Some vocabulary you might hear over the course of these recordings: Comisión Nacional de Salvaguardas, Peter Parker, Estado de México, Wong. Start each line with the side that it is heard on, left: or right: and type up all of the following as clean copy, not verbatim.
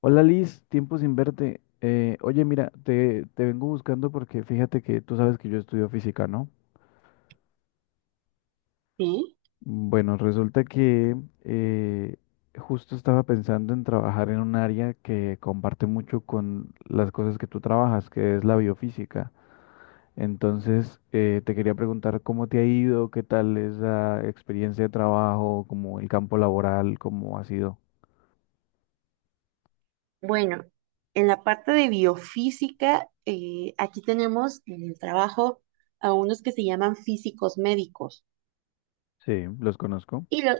left: Hola Liz, tiempo sin verte. Oye, mira, te vengo buscando porque fíjate que tú sabes que yo estudio física, ¿no?
right: Sí,
left: Bueno, resulta que eh, justo estaba pensando en trabajar en un área que comparte mucho con las cosas que tú trabajas, que es la biofísica. Entonces, te quería preguntar cómo te ha ido, qué tal esa experiencia de trabajo, como el campo laboral, cómo ha sido.
right: bueno, en la parte de biofísica, aquí tenemos en el trabajo a unos que se llaman físicos médicos.
left: Sí, los conozco.
right: Y lo,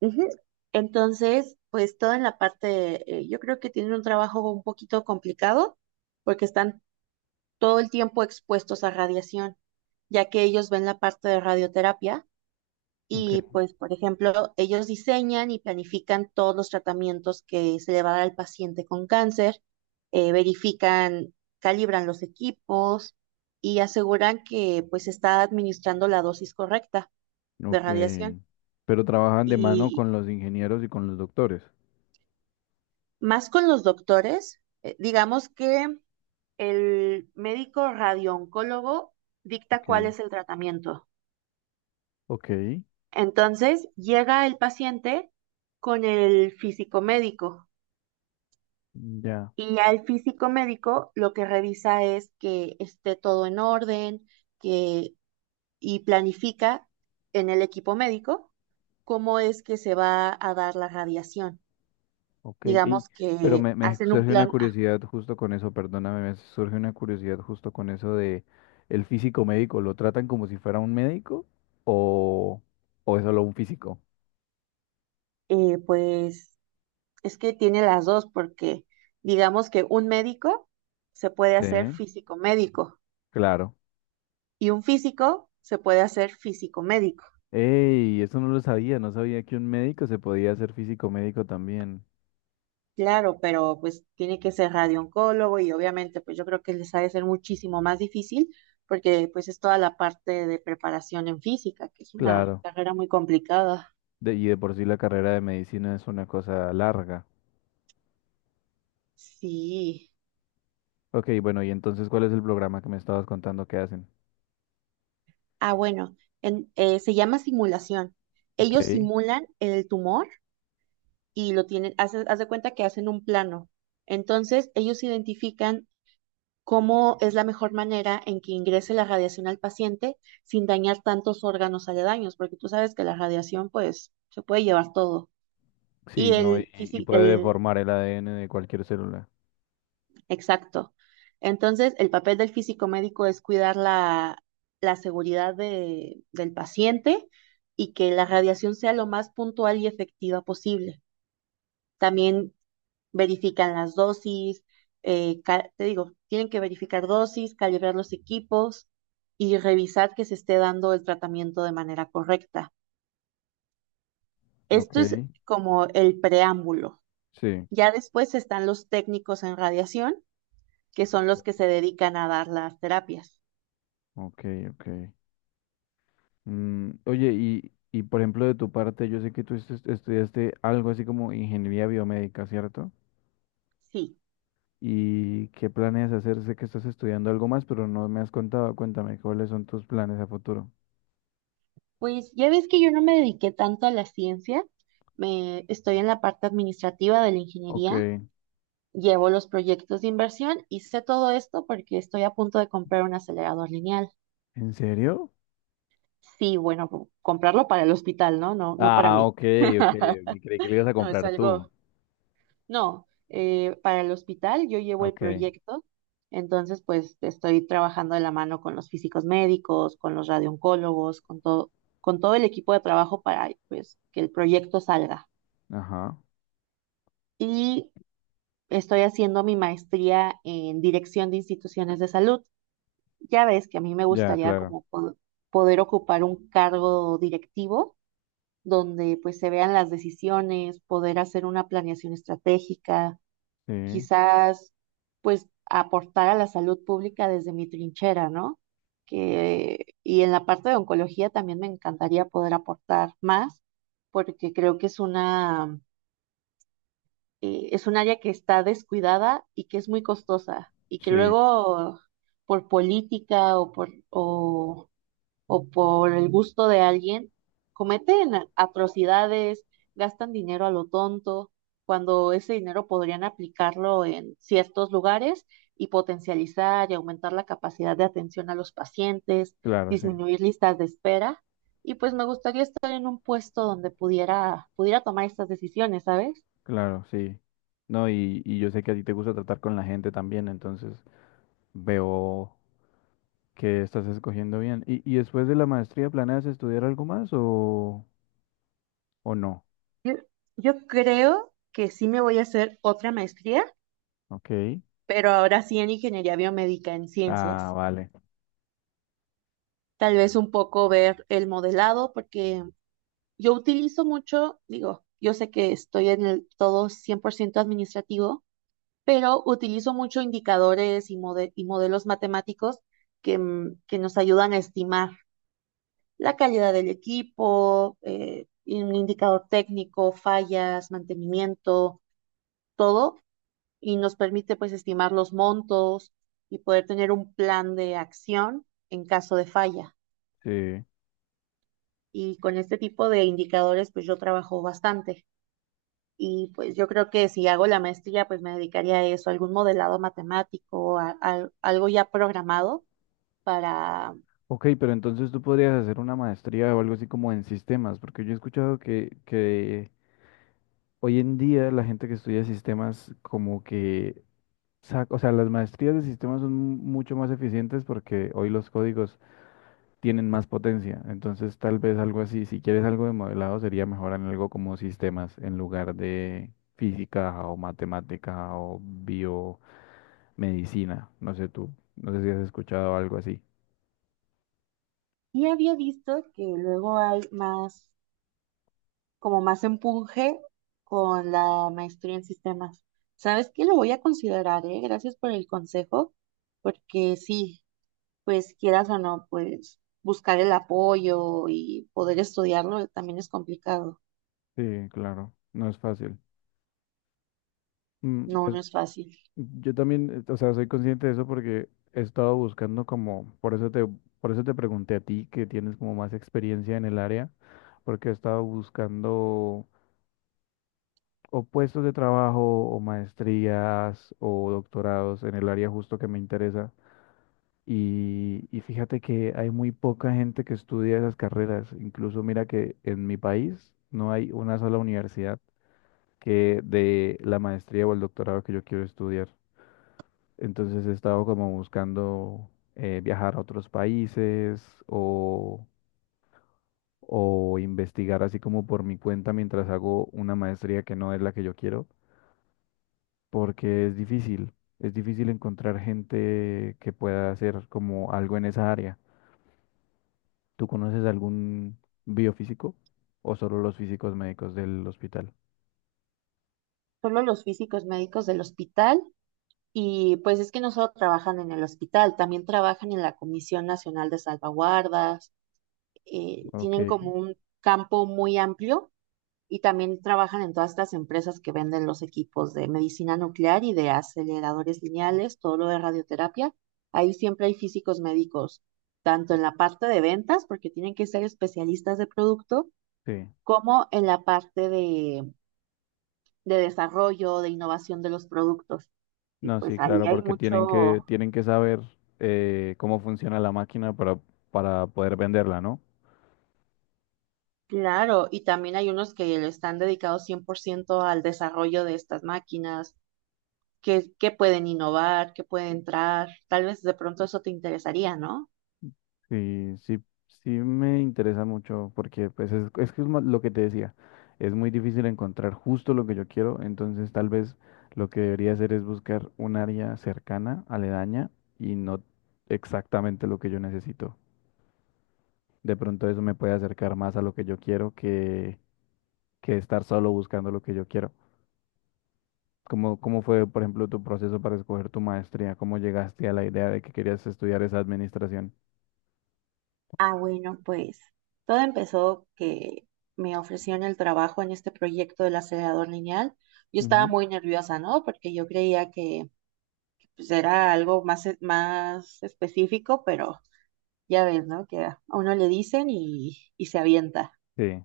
right: ujú. Entonces, pues toda en la parte, yo creo que tienen un trabajo un poquito complicado porque están todo el tiempo expuestos a radiación, ya que ellos ven la parte de radioterapia.
left: Ok.
right: Y pues, por ejemplo, ellos diseñan y planifican todos los tratamientos que se le va a dar al paciente con cáncer, verifican, calibran los equipos y aseguran que pues se está administrando la dosis correcta de
left: Ok.
right: radiación.
left: Pero trabajan de mano
right: Y
left: con los ingenieros y con los doctores.
right: más con los doctores, digamos que el médico radiooncólogo dicta cuál
left: Ok.
right: es el tratamiento.
left: Ok.
right: Entonces, llega el paciente con el físico médico.
left: Ya.
right: Y ya el físico médico lo que revisa es que esté todo en orden, que, y planifica en el equipo médico cómo es que se va a dar la radiación.
left: Ok.
right: Digamos
left: Pero
right: que
left: me
right: hacen un
left: surge una
right: plan A.
left: curiosidad justo con eso, perdóname, me surge una curiosidad justo con eso de el físico médico. ¿Lo tratan como si fuera un médico o, o es solo un físico?
right: Pues es que tiene las dos porque digamos que un médico se puede
left: Sí,
right: hacer físico médico
left: claro.
right: y un físico se puede hacer físico médico.
left: Ey, eso no lo sabía, no sabía que un médico se podía hacer físico médico también.
right: Claro, pero pues tiene que ser radiooncólogo y obviamente pues yo creo que les ha de ser muchísimo más difícil porque pues es toda la parte de preparación en física, que es una
left: Claro.
right: carrera muy complicada.
left: Y de por sí la carrera de medicina es una cosa larga.
right: Sí.
left: Ok, bueno, y entonces, ¿cuál es el programa que me estabas contando que hacen?
right: Ah, bueno, se llama simulación. Ellos
left: Ok,
right: simulan el tumor y lo tienen, haz de cuenta que hacen un plano. Entonces ellos identifican cómo es la mejor manera en que ingrese la radiación al paciente sin dañar tantos órganos aledaños, porque tú sabes que la radiación pues se puede llevar todo. Y
left: sí, no,
right: el
left: y
right: físico,
left: puede
right: el
left: deformar el ADN de cualquier célula.
right: exacto. Entonces, el papel del físico médico es cuidar la seguridad del paciente y que la radiación sea lo más puntual y efectiva posible. También verifican las dosis, te digo, tienen que verificar dosis, calibrar los equipos y revisar que se esté dando el tratamiento de manera correcta.
left: Ok,
right: Esto es como el preámbulo.
left: sí,
right: Ya después están los técnicos en radiación, que son los que se dedican a dar las terapias.
left: ok, ok. Mm, oye, y por ejemplo, de tu parte, yo sé que tú estudiaste algo así como ingeniería biomédica, ¿cierto?
right: Sí,
left: ¿Y qué planeas hacer? Sé que estás estudiando algo más, pero no me has contado. Cuéntame, ¿cuáles son tus planes a futuro?
right: pues ya ves que yo no me dediqué tanto a la ciencia, me estoy en la parte administrativa de la
left: Ok,
right: ingeniería. Llevo los proyectos de inversión y sé todo esto porque estoy a punto de comprar un acelerador lineal.
left: ¿en serio?
right: Sí, bueno, comprarlo para el hospital, ¿no? No, no para
left: Ah,
right: mí.
left: ok, ok, ok, creí que le ibas a
right: No, es
left: comprar tú.
right: algo. No, para el hospital yo llevo el
left: Ok,
right: proyecto, entonces pues estoy trabajando de la mano con los físicos médicos, con los radioncólogos, con todo el equipo de trabajo para pues que el proyecto salga.
left: ajá.
right: Y estoy haciendo mi maestría en dirección de instituciones de salud. Ya ves que a mí me
left: Ya,
right: gustaría
left: claro.
right: como poder ocupar un cargo directivo donde pues se vean las decisiones, poder hacer una planeación estratégica,
left: Sí,
right: quizás pues aportar a la salud pública desde mi trinchera, ¿no? Que, y en la parte de oncología también me encantaría poder aportar más porque creo que es es un área que está descuidada y que es muy costosa y que
left: sí,
right: luego por política o por... O, o por el gusto de alguien, cometen atrocidades, gastan dinero a lo tonto, cuando ese dinero podrían aplicarlo en ciertos lugares y potencializar y aumentar la capacidad de atención a los pacientes,
left: claro, sí,
right: disminuir listas de espera. Y pues me gustaría estar en un puesto donde pudiera tomar estas decisiones, ¿sabes?
left: claro, sí. No, y yo sé que a ti te gusta tratar con la gente también, entonces veo que estás escogiendo bien. Y después de la maestría planeas estudiar algo más o no?
right: Yo, yo creo que sí me voy a hacer otra maestría,
left: Ok.
right: pero ahora sí en ingeniería biomédica, en
left: Ah,
right: ciencias.
left: vale.
right: Tal vez un poco ver el modelado, porque yo utilizo mucho, digo, yo sé que estoy en el todo 100% administrativo, pero utilizo mucho indicadores y modelos matemáticos que, que nos ayudan a estimar la calidad del equipo, y un indicador técnico, fallas, mantenimiento, todo, y nos permite pues estimar los montos y poder tener un plan de acción en caso de falla.
left: Sí.
right: Y con este tipo de indicadores pues yo trabajo bastante y pues yo creo que si hago la maestría pues me dedicaría a eso, a algún modelado matemático, a algo ya programado para...
left: Ok, pero entonces tú podrías hacer una maestría o algo así como en sistemas, porque yo he escuchado que hoy en día la gente que estudia sistemas como que O sea, las maestrías de sistemas son mucho más eficientes porque hoy los códigos tienen más potencia. Entonces, tal vez algo así, si quieres algo de modelado, sería mejor en algo como sistemas en lugar de física o matemática o biomedicina. No sé tú, no sé si has escuchado algo así.
right: Y había visto que luego hay más, como más empuje con la maestría en sistemas. ¿Sabes qué? Lo voy a considerar, ¿eh? Gracias por el consejo, porque sí, pues quieras o no, pues buscar el apoyo y poder estudiarlo también es complicado.
left: Sí, claro, no es fácil. Mm,
right: No,
left: pues
right: no es fácil.
left: yo también, o sea, soy consciente de eso porque he estado buscando como, por eso por eso te pregunté a ti que tienes como más experiencia en el área, porque he estado buscando o puestos de trabajo o maestrías o doctorados en el área justo que me interesa. Y fíjate que hay muy poca gente que estudia esas carreras. Incluso mira que en mi país no hay una sola universidad que de la maestría o el doctorado que yo quiero estudiar. Entonces he estado como buscando viajar a otros países o, o investigar así como por mi cuenta mientras hago una maestría que no es la que yo quiero, porque es difícil encontrar gente que pueda hacer como algo en esa área. ¿Tú conoces algún biofísico o solo los físicos médicos del hospital?
right: Solo los físicos médicos del hospital y pues es que no solo trabajan en el hospital, también trabajan en la Comisión Nacional de Salvaguardas,
left: Ok,
right: tienen como un campo muy amplio y también trabajan en todas estas empresas que venden los equipos de medicina nuclear y de aceleradores lineales, todo lo de radioterapia. Ahí siempre hay físicos médicos, tanto en la parte de ventas, porque tienen que ser especialistas de producto,
left: sí.
right: como en la parte de desarrollo, de innovación de los productos. Y
left: No, sí,
right: pues ahí
left: claro,
right: hay
left: porque
right: mucho,
left: tienen que saber cómo funciona la máquina para poder venderla, ¿no?
right: claro, y también hay unos que le están dedicados 100% al desarrollo de estas máquinas, que pueden innovar, que pueden entrar. Tal vez de pronto eso te interesaría, ¿no?
left: Sí, sí, sí me interesa mucho porque pues es que es lo que te decía, es muy difícil encontrar justo lo que yo quiero, entonces tal vez lo que debería hacer es buscar un área cercana, aledaña y no exactamente lo que yo necesito. De pronto eso me puede acercar más a lo que yo quiero que estar solo buscando lo que yo quiero. ¿Cómo, cómo fue, por ejemplo, tu proceso para escoger tu maestría? ¿Cómo llegaste a la idea de que querías estudiar esa administración?
right: Ah, bueno, pues todo empezó que me ofrecieron el trabajo en este proyecto del acelerador lineal. Yo estaba
left: Ujú.
right: muy nerviosa, ¿no? Porque yo creía que pues, era algo más, más específico, pero ya ves, ¿no? Que a uno le dicen y se avienta.
left: Sí,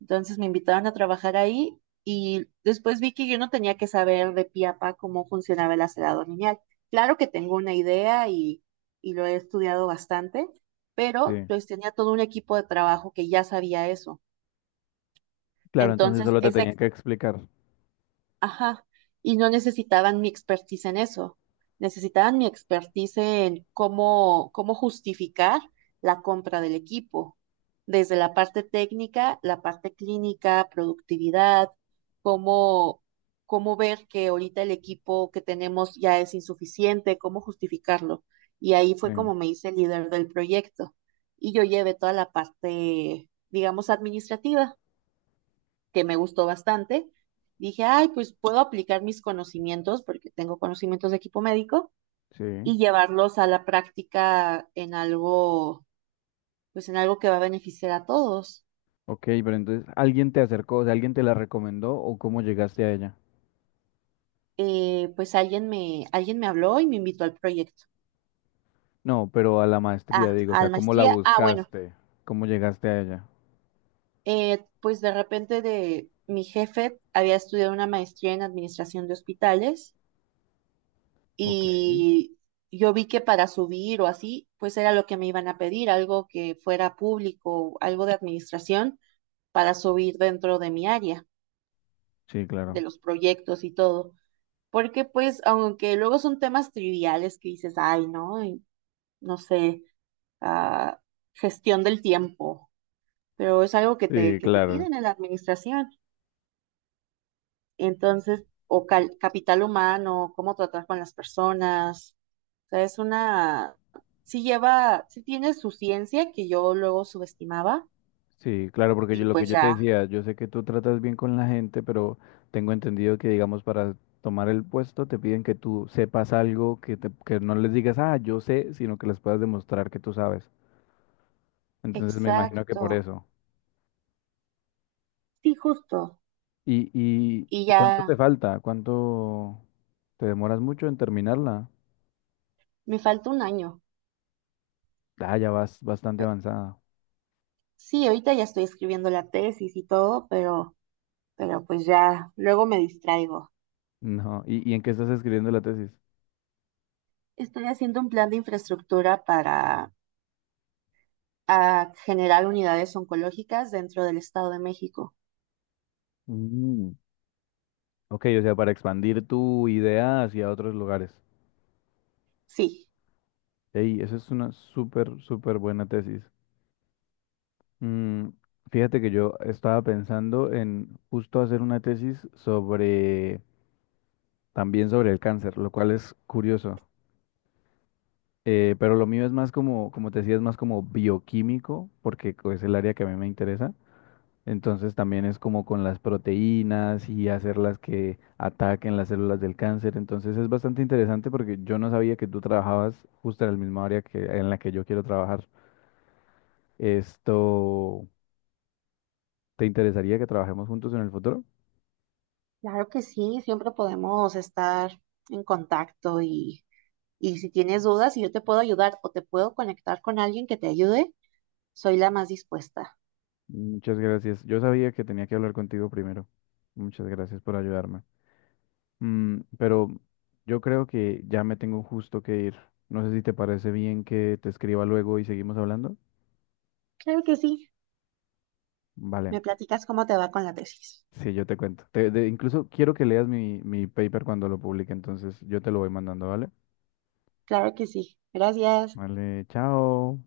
right: Entonces me invitaron a trabajar ahí y después vi que yo no tenía que saber de pie a pa cómo funcionaba el aserado lineal. Claro que tengo una idea y lo he estudiado bastante, pero
left: sí.
right: pues tenía todo un equipo de trabajo que ya sabía eso.
left: Claro, entonces
right: Entonces,
left: solo te
right: esa
left: tenían que explicar.
right: ajá, y no necesitaban mi expertise en eso, necesitaban mi expertise en cómo justificar la compra del equipo, desde la parte técnica, la parte clínica, productividad, cómo, cómo ver que ahorita el equipo que tenemos ya es insuficiente, cómo justificarlo. Y ahí
left: Sí,
right: fue como me hice líder del proyecto. Y yo llevé toda la parte, digamos, administrativa que me gustó bastante. Dije, ay, pues puedo aplicar mis conocimientos, porque tengo conocimientos de equipo médico,
left: sí.
right: y llevarlos a la práctica en algo, pues en algo que va a beneficiar a todos.
left: Ok, pero entonces, ¿alguien te acercó, o sea, alguien te la recomendó o cómo llegaste a ella?
right: Alguien me habló y me invitó al proyecto.
left: No, pero a la maestría,
right: Ah,
left: digo, o
right: a
left: sea,
right: la
left: ¿cómo la
right: maestría. Ah, bueno,
left: buscaste? ¿Cómo llegaste a ella?
right: pues de repente de mi jefe había estudiado una maestría en administración de hospitales
left: Ok.
right: y yo vi que para subir o así, pues era lo que me iban a pedir, algo que fuera público, algo de administración para subir dentro de mi área,
left: Sí,
right: de
left: claro.
right: los proyectos y todo. Porque pues, aunque luego son temas triviales que dices, ay, no, y no sé, ah, gestión del tiempo, pero es algo que
left: Sí,
right: que te
left: claro.
right: piden en la administración. Entonces, o capital humano, cómo tratar con las personas. O sea, sí lleva, sí tiene su ciencia que yo luego subestimaba
left: Sí, claro, porque yo,
right: y
left: lo que
right: pues
left: yo te
right: ya,
left: decía, yo sé que tú tratas bien con la gente, pero tengo entendido que, digamos, para tomar el puesto te piden que tú sepas algo, que, que no les digas, ah, yo sé, sino que les puedas demostrar que tú sabes. Entonces me imagino que por
right: exacto,
left: eso.
right: sí, justo. Y
left: Y cuánto te
right: ya
left: falta? ¿Cuánto te demoras mucho en terminarla?
right: me falta un año.
left: Ah, ya vas bastante avanzada.
right: Sí, ahorita ya estoy escribiendo la tesis y todo, pero pues ya, luego me distraigo.
left: No, y en qué estás escribiendo la tesis?
right: Estoy haciendo un plan de infraestructura para ah, generar unidades oncológicas dentro del Estado de México.
left: Mm, ok, o sea, para expandir tu idea hacia otros lugares.
right: Sí.
left: Ey, eso es una súper, súper buena tesis. Mm, fíjate que yo estaba pensando en justo hacer una tesis sobre, también sobre el cáncer, lo cual es curioso. Pero lo mío es más como, como te decía, es más como bioquímico, porque es el área que a mí me interesa. Entonces también es como con las proteínas y hacerlas que ataquen las células del cáncer. Entonces es bastante interesante porque yo no sabía que tú trabajabas justo en el mismo área que, en la que yo quiero trabajar. Esto, ¿te interesaría que trabajemos juntos en el futuro?
right: Claro que sí, siempre podemos estar en contacto y si tienes dudas y yo te puedo ayudar o te puedo conectar con alguien que te ayude, soy la más dispuesta.
left: Muchas gracias. Yo sabía que tenía que hablar contigo primero. Muchas gracias por ayudarme. Mm, pero yo creo que ya me tengo justo que ir. No sé si te parece bien que te escriba luego y seguimos hablando.
right: Claro que sí,
left: Vale,
right: me platicas cómo te va con la tesis.
left: sí, yo te cuento. Incluso quiero que leas mi paper cuando lo publique, entonces yo te lo voy mandando, ¿vale?
right: Claro que sí, gracias.
left: Vale, chao.